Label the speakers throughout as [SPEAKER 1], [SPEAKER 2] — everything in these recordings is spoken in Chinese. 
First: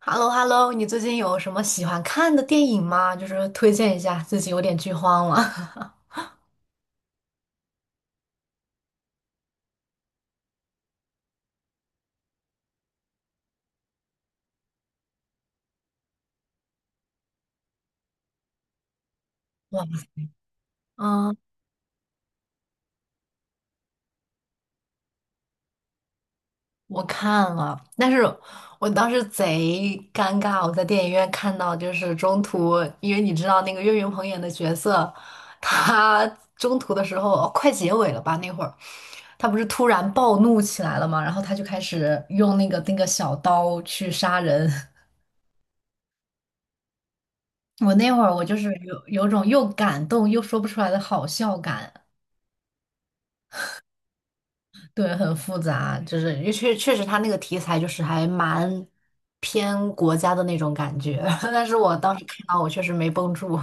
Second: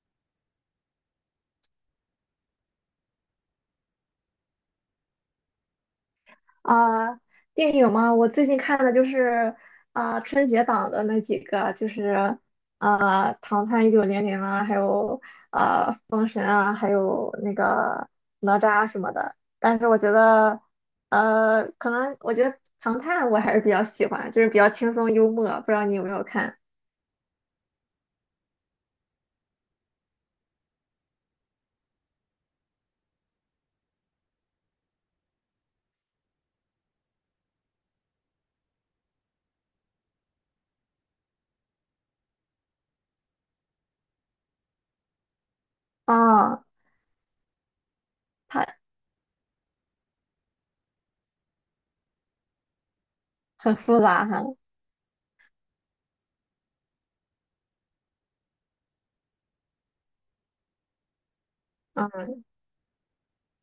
[SPEAKER 1] h e l l o h e l l o 你最近有什么喜欢看的电影吗？就是推荐一下，最近有点剧荒了。
[SPEAKER 2] 啊，电影嘛，我最近看的就是啊、春节档的那几个，就是啊、唐探一九零零》啊，还有啊、封神》啊，还有那个哪吒什么的。但
[SPEAKER 1] 哇，
[SPEAKER 2] 是我觉得，
[SPEAKER 1] 嗯，
[SPEAKER 2] 可能我觉得《唐探》我还是比较喜欢，就是比较轻松幽默。不知道你有没有看？
[SPEAKER 1] 我看了，但是我当时贼尴尬，我在电影院看到就是中途，因为你知道那个岳云鹏演的角色，他中途的时候，哦快结尾了吧那会儿，他不是突然暴怒起来了嘛，然后他就开始用那个小刀去杀人。
[SPEAKER 2] 啊，
[SPEAKER 1] 我那会儿我就是
[SPEAKER 2] 它
[SPEAKER 1] 有种又感动又说不出来的好笑感。
[SPEAKER 2] 很复杂哈。
[SPEAKER 1] 对，很复杂，就是因为确实他那个题材就是还蛮偏国家的那种感觉，但是我当时
[SPEAKER 2] 嗯，
[SPEAKER 1] 看到我确实没绷住。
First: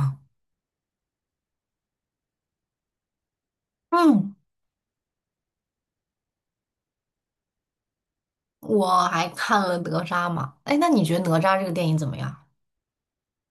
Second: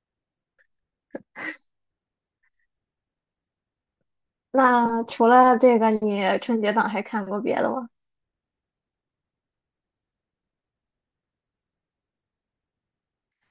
[SPEAKER 1] 嗯，
[SPEAKER 2] 那除了这个，你春节档还看过别的吗？
[SPEAKER 1] 我还看了哪吒嘛，哎，那你觉得哪吒这个电影怎么样？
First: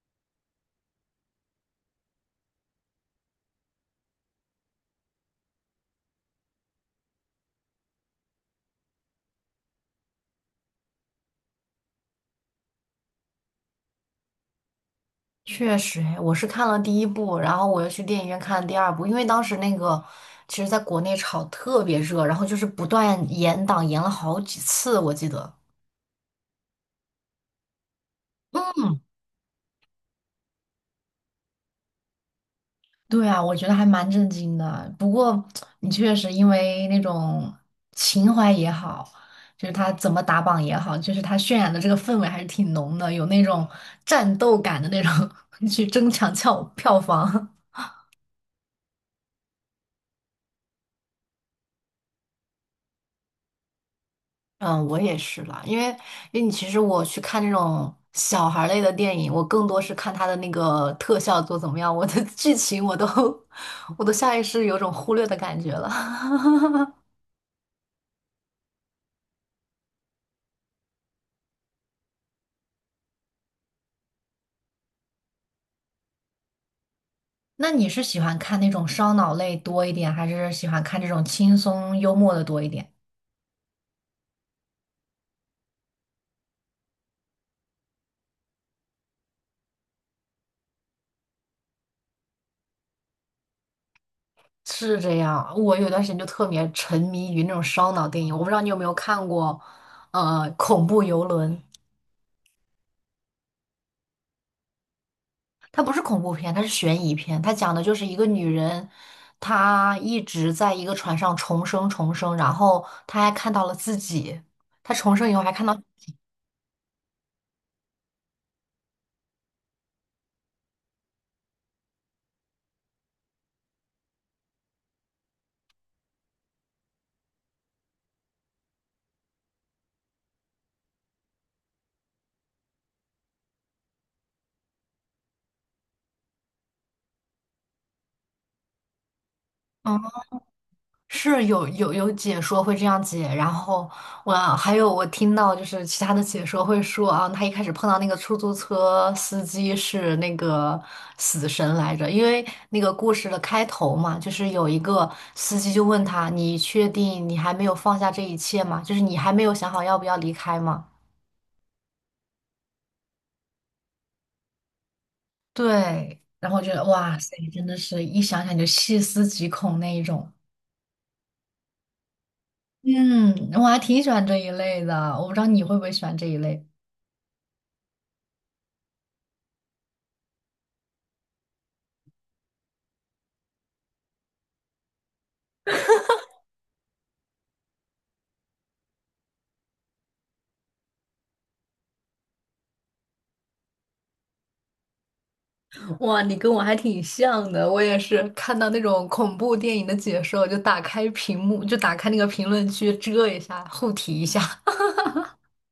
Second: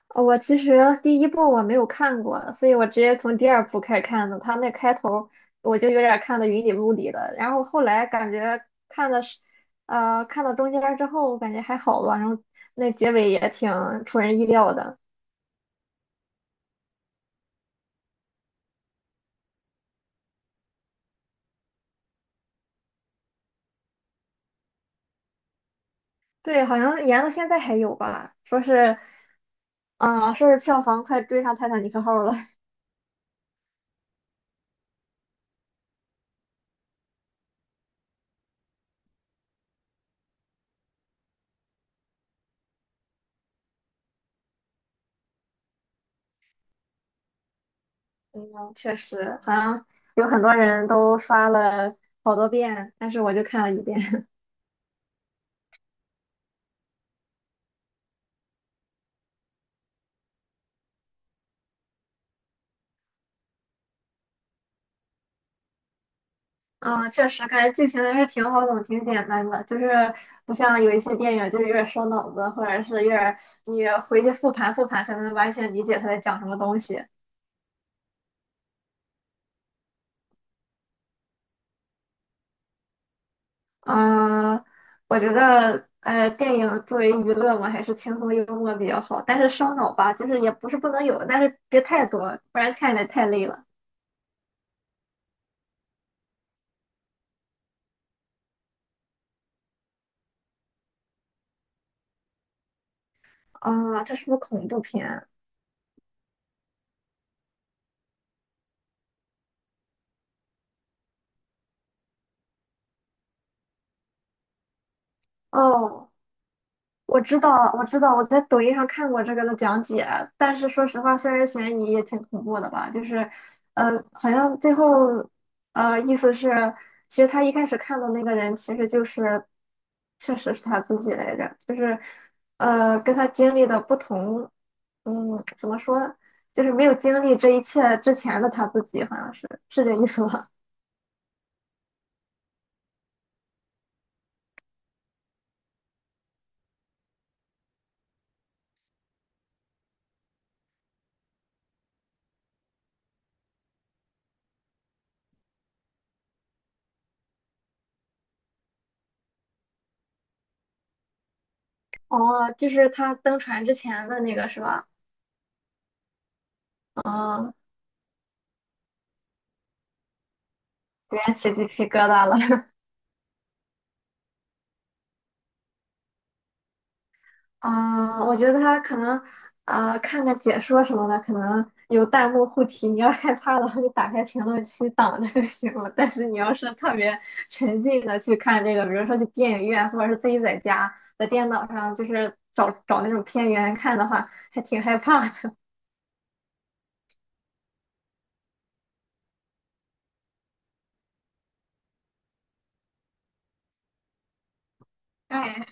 [SPEAKER 2] 我其实第一部我没有看过，所以我直接从第二部开始看的。他那开头我就有点看的云里雾里的，然后后来感觉看的是，看到中间儿之后感觉还好吧，然后那结尾也挺出人意料的。
[SPEAKER 1] 确实，哎，我是看了第一部，然后我又去电影院看了第二部，因为当时那个其实在国内炒特别热，然后就是不断延档，延了好几次，我记得。
[SPEAKER 2] 对，好像延到现在还有吧，说是，嗯、说是票房快追上《泰坦尼克号》了。
[SPEAKER 1] 对啊，我觉得还蛮震惊的。不过你确实因为那种情怀也好，就是他怎么打榜也好，就是他渲染的这个氛围还是挺浓的，有那种战斗感的那种 去争抢票房。
[SPEAKER 2] 嗯，确实，好像有很多人都刷了好多遍，但是我就看了一遍。
[SPEAKER 1] 嗯，我也是啦，因为你其实我去看这种小孩儿类的电影，我更多是看它的那个特效做怎么样，我的剧情我都 我都下意识有种忽略的感觉了。
[SPEAKER 2] 嗯，确实感觉剧情还是挺好懂、挺简单的，就是不像有一些电影，就是有点烧脑子，或者是有点你回去复盘复盘才能完全理解他在讲什么东西。
[SPEAKER 1] 那你是喜欢看那种烧脑类多一点，还是喜欢看这种轻松幽默的多一点？
[SPEAKER 2] 嗯，我觉得电影作为娱乐嘛，还是轻松幽默比较好，但是烧脑吧，就是也不是不能有，但是别太多，不然看着太累了。
[SPEAKER 1] 是这样，我有段时间就特别沉迷于那种烧脑电影，我不知道你有没有看过，《恐怖游轮》。
[SPEAKER 2] 啊、这是不是恐怖片？
[SPEAKER 1] 它不是恐怖片，它是悬疑片。它讲的就是一个女人，她一直在一个船上重生重生，然后她还看到了自己，她重生以后还看到。
[SPEAKER 2] 哦。我知道，我知道，我在抖音上看过这个的讲解，但是说实话，虽然悬疑也挺恐怖的吧，就是，好像最后，意思是，其实他一开始看的那个人，其实就是，确实是他自己来着，就是，跟他经历的不同，嗯，怎么说，就是没有经历这一切之前的他自己，好像是这意
[SPEAKER 1] 嗯，
[SPEAKER 2] 思吧？
[SPEAKER 1] 是有解说会这样解，然后我还有我听到就是其他的解说会说啊，他一开始碰到那个出租车司机是那个死神来着，因为那个故事的开头嘛，就是有一个司机就问他，你确定你还没有放下这一切吗？就是你还没有想好要不要离开吗？
[SPEAKER 2] 哦，就是他登船之前的那个是吧？
[SPEAKER 1] 对，然后我觉得哇塞，
[SPEAKER 2] 啊，
[SPEAKER 1] 真的是一想想就细思极恐那一种。
[SPEAKER 2] 有点起鸡皮疙瘩了。
[SPEAKER 1] 嗯，我还挺喜欢这一类的，我不知道你会不会喜欢这一类。
[SPEAKER 2] 啊，我觉得他可能啊，看个解说什么的，可能有弹幕护体。你要害怕的话，就打开评论区挡着就行了。但是你要是特别沉浸的去看这个，比如说去电影院，或者是自己在家在电脑上，就是找找那种片源看的话，还挺害怕的。
[SPEAKER 1] 哇，你跟我还挺像的，我也是看到那种恐怖电影的解说，就打开屏幕，就打开那个评论区遮一下，护体一下。
[SPEAKER 2] 哎，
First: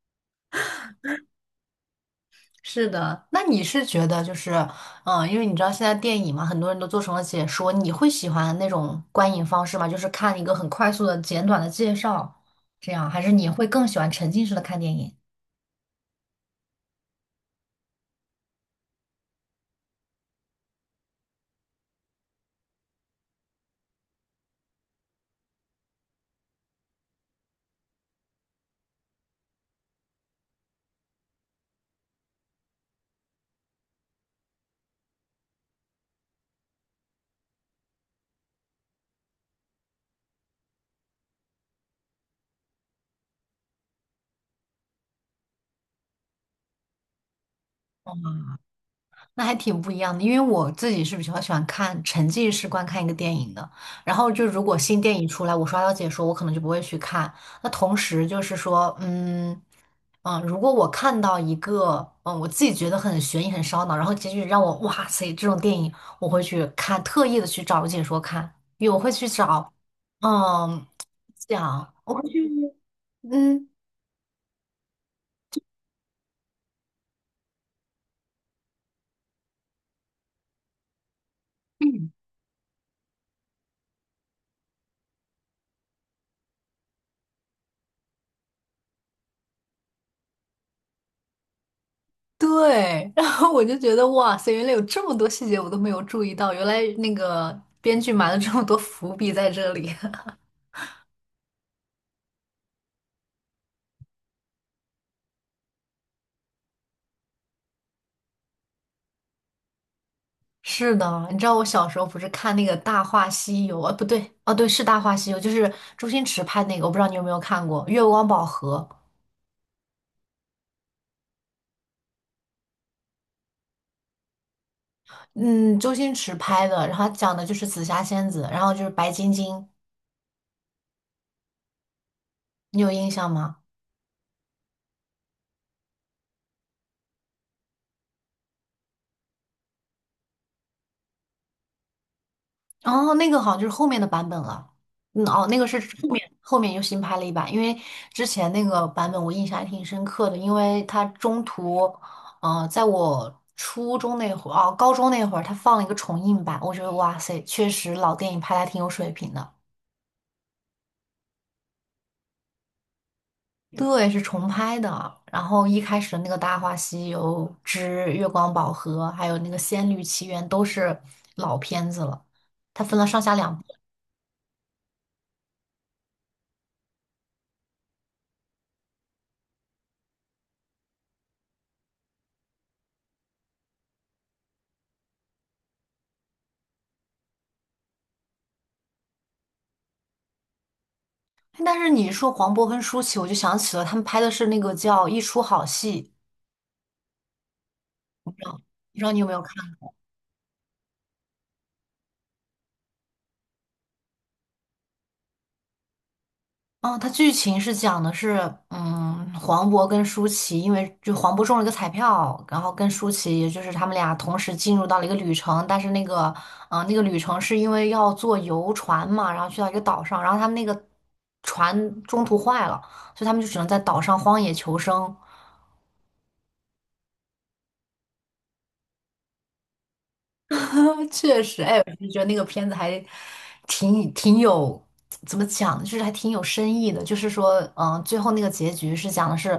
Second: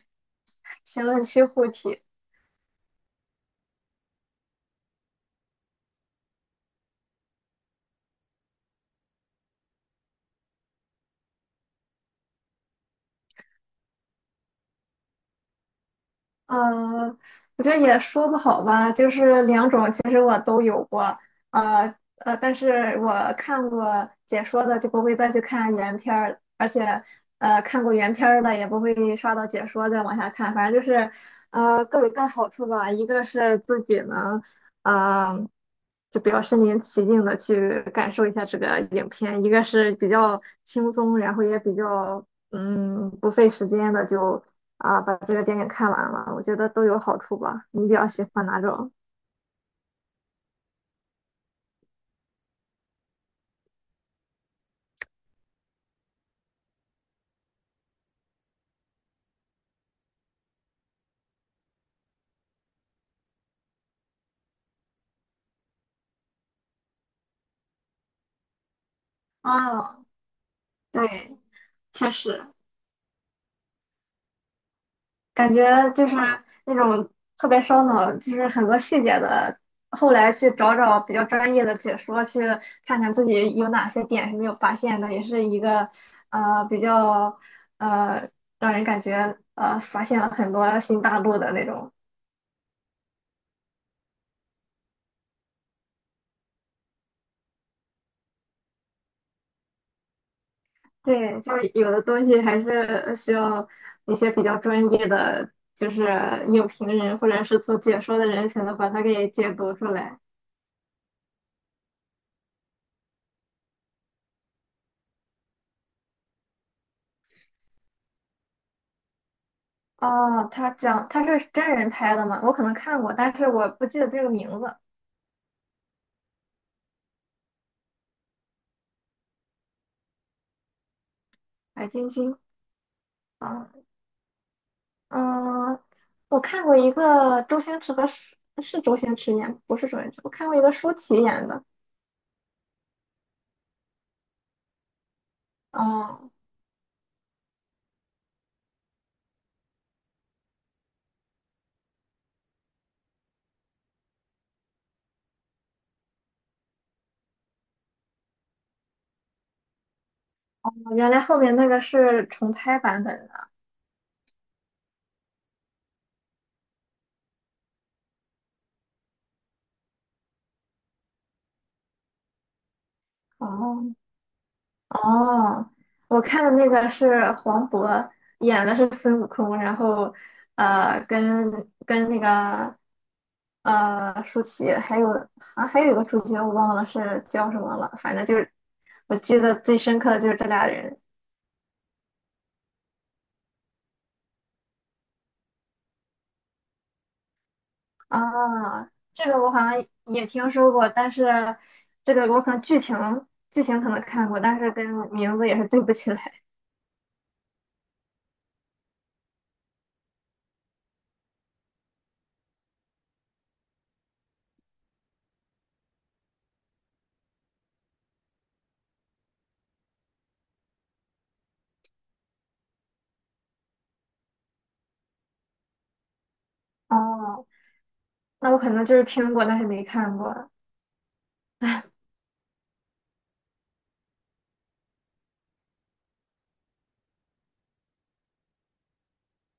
[SPEAKER 2] 评论区护体。
[SPEAKER 1] 是的，那你是觉得就是，嗯，因为你知道现在电影嘛，很多人都做成了解说，你会喜欢那种观影方式吗？就是看一个很快速的、简短的介绍，这样，还是你会更喜欢沉浸式的看电影？
[SPEAKER 2] 嗯，我觉得也说不好吧，就是两种，其实我都有过，但是我看过解说的就不会再去看原片儿，而且看过原片儿的也不会刷到解说再往下看，反正就是各有各的好处吧，一个是自己能呃就比较身临其境的去感受一下这个影片，一个是比较轻松，然后也比较不费时间的就。啊，把这个电影看完了，我觉得都有好处吧。你比较喜欢哪种？
[SPEAKER 1] 那还挺不一样的，因为我自己是比较喜欢看沉浸式观看一个电影的。然后就如果新电影出来，我刷到解说，我可能就不会去看。那同时就是说，嗯嗯，如果我看到一个我自己觉得很悬疑、很烧脑，然后结局让我哇塞这种电影，我会去看，特意的去找解说看，因为我会去找，
[SPEAKER 2] 啊，
[SPEAKER 1] 嗯，
[SPEAKER 2] 对，
[SPEAKER 1] 讲
[SPEAKER 2] 确
[SPEAKER 1] 我会去
[SPEAKER 2] 实，
[SPEAKER 1] 嗯。
[SPEAKER 2] 感觉就是那种特别烧脑，就是很多细节的。后来去找找比较专业的解说，去看看自己有哪些点是没有发现的，也是一个比较呃让人感觉发现了很多新大陆的那种。
[SPEAKER 1] 对，然后我就觉得哇塞，原来有这么多细节我都没有注意到，原来那个编剧埋了这么多伏笔在这里。
[SPEAKER 2] 对，就是有的东西还是需要一些比较专业的，就是影评人或者是做解说的人才能把它给解读出来。
[SPEAKER 1] 是的，你知道我小时候不是看那个《大话西游》啊？不对，哦对，是《大话西游》，就是周星驰拍那个，我不知道你有没有看过《月光宝盒》。
[SPEAKER 2] 哦，他讲他是真人拍的吗？我可能看过，但是我不记得这个名字。
[SPEAKER 1] 嗯，周星驰拍的，然后他讲的就是紫霞仙子，然后就是白晶晶，
[SPEAKER 2] 白晶晶
[SPEAKER 1] 你有印象吗？
[SPEAKER 2] 啊，嗯，我看过一个周星驰和舒是周星驰演，不是周星驰，我看过一个舒淇演的。
[SPEAKER 1] 哦，那个好像就是后面的版本了。嗯，哦，那个是后
[SPEAKER 2] 哦，
[SPEAKER 1] 面后面又新拍了一版，因为之前那个版本我印象还挺深刻的，因为它中途，在我初中那会儿，哦，高中那会儿，它放了一个重映版，我觉得哇塞，确实老电影拍的还挺有水平的。
[SPEAKER 2] 原来后面那个是重拍版本的。
[SPEAKER 1] 对，是重拍的。然后一开始的那个《大话西游之月光宝盒》，还有那个《仙律奇缘》都是老片子了，它分了上下两部。
[SPEAKER 2] 哦，哦，我看的那个是黄渤演的是孙悟空，然后呃，跟跟那个舒淇，还有一个主角我忘了是叫什么了，反正就是我记得最深刻的就是这俩人
[SPEAKER 1] 但是你说黄渤跟舒淇，我就想起了他们拍的是那个叫《一出好戏》，
[SPEAKER 2] 啊。
[SPEAKER 1] 不知道你有
[SPEAKER 2] 这
[SPEAKER 1] 没有
[SPEAKER 2] 个我
[SPEAKER 1] 看？
[SPEAKER 2] 好像也听说过，但是这个我可能剧情可能看过，但是跟名字也是对不起来。
[SPEAKER 1] 嗯，它剧情是讲的是，嗯，黄渤跟舒淇，因为就黄渤中了一个彩票，然后跟舒淇，也就是他们俩同时进入到了一个旅程，但是那个，嗯、那个旅程是因为要坐游船嘛，然后去到一个岛上，然后他们那个船中途坏了，所以他们就只能在岛上荒野求生。
[SPEAKER 2] 哦，那我可能就是听过，但是没看过。
[SPEAKER 1] 确实，哎，我就觉得那个片子还挺有，怎么讲，就是还挺有深意的。就是说，嗯、最后那个结局是讲的是，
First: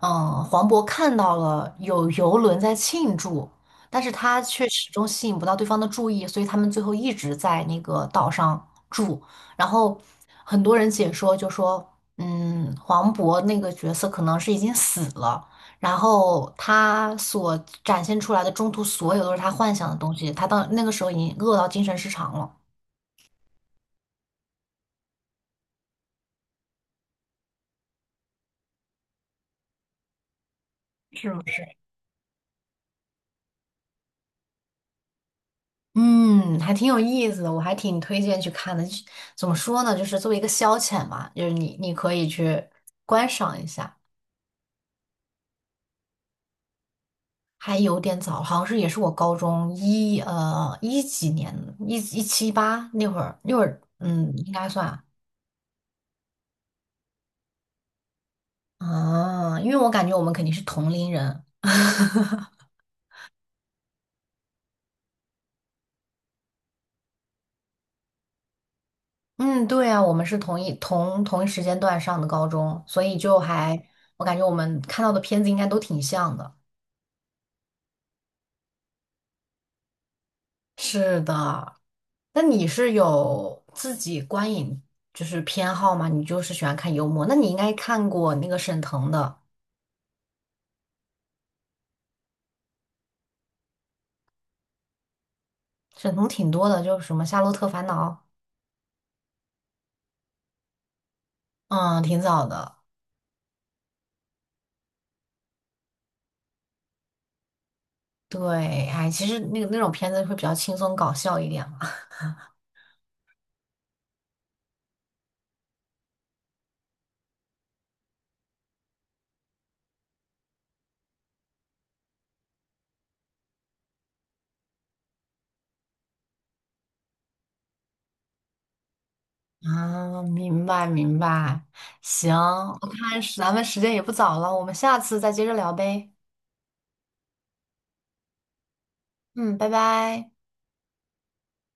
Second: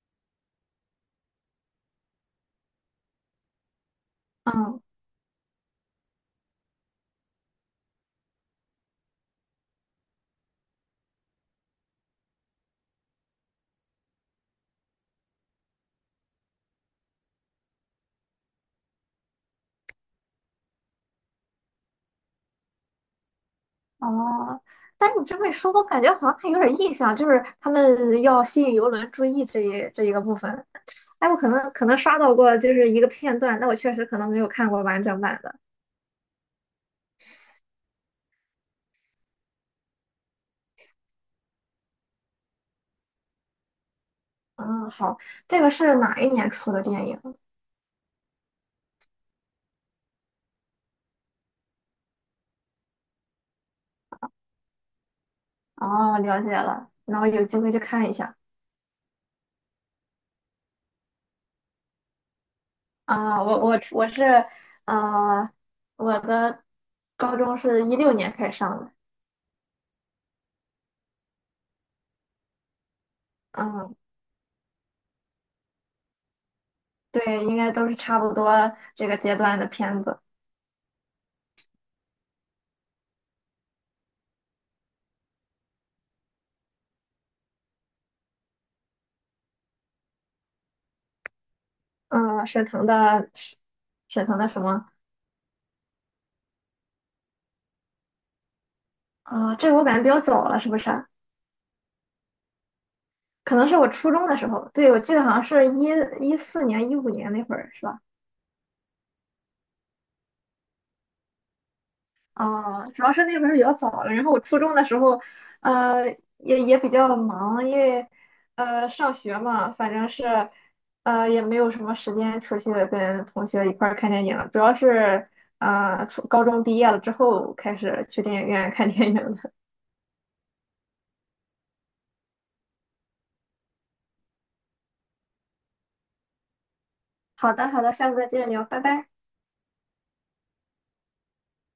[SPEAKER 1] 嗯、黄渤看到了有游轮在庆祝，但是他却
[SPEAKER 2] 嗯。
[SPEAKER 1] 始终吸引不到对方的注意，所以他们最后一直在那个岛上住。然后很多人解说就说，嗯，黄渤那个角色可能是已经死了。然后他所展现出来的中途所有都是他幻想的东西，他到那个时候已经饿到精神失常了。
[SPEAKER 2] 哦，但是你这么一说，我感觉好像还有点印象，就是他们要吸引游轮注意这一个部分。哎，
[SPEAKER 1] 是
[SPEAKER 2] 我
[SPEAKER 1] 不
[SPEAKER 2] 可
[SPEAKER 1] 是？
[SPEAKER 2] 能可能刷到过就是一个片段，但我确实可能没有看过完整版的。
[SPEAKER 1] 嗯，还挺有意思的，我还挺推荐去看的。就怎么说呢，就是作为一个消遣嘛，就是你可以去观赏一下。
[SPEAKER 2] 嗯，好，这个是哪一年出的电影？
[SPEAKER 1] 还有点早，好像是也是我高中一几年一七一八那会儿，嗯，应该算
[SPEAKER 2] 哦，了解了，那我有机会去看一下。
[SPEAKER 1] 啊，啊因为我感觉我们肯定是同龄人。
[SPEAKER 2] 啊，我是呃，我的高中是一六年开始上的，
[SPEAKER 1] 嗯，对啊，我们是同一时间段上的高中，所以就还
[SPEAKER 2] 嗯，
[SPEAKER 1] 我感觉我们看到的片子应该都挺像的。
[SPEAKER 2] 对，应该都是差不多这个阶段的片子。
[SPEAKER 1] 是的，那你是有自己观影就是偏好吗？你就是喜欢看幽默，那你应该看过那个沈腾的，
[SPEAKER 2] 嗯，沈腾的什么？
[SPEAKER 1] 沈腾挺多的，就是什么《夏洛特烦恼》，
[SPEAKER 2] 啊、这个我感觉比较早了，是不是啊？
[SPEAKER 1] 嗯，挺早的。
[SPEAKER 2] 可能是我初中的时候，对，我记得好像是一四年、一五年那会儿，是吧？
[SPEAKER 1] 对，哎，其实那个那种片子会比较轻松搞笑一点嘛。
[SPEAKER 2] 啊、主要是那会儿比较早了，然后我初中的时候，呃，也比较忙，因为上学嘛，反正是也没有什么时间出去跟同学一块儿看电影了主要是初高中毕业了之后开始去电影院看电影的。
[SPEAKER 1] 啊，明白明白，行，我看是咱们时间也不早了，我们下次再接着聊呗。
[SPEAKER 2] 好的，好的，下次再接着聊，拜拜。
[SPEAKER 1] 嗯，拜拜。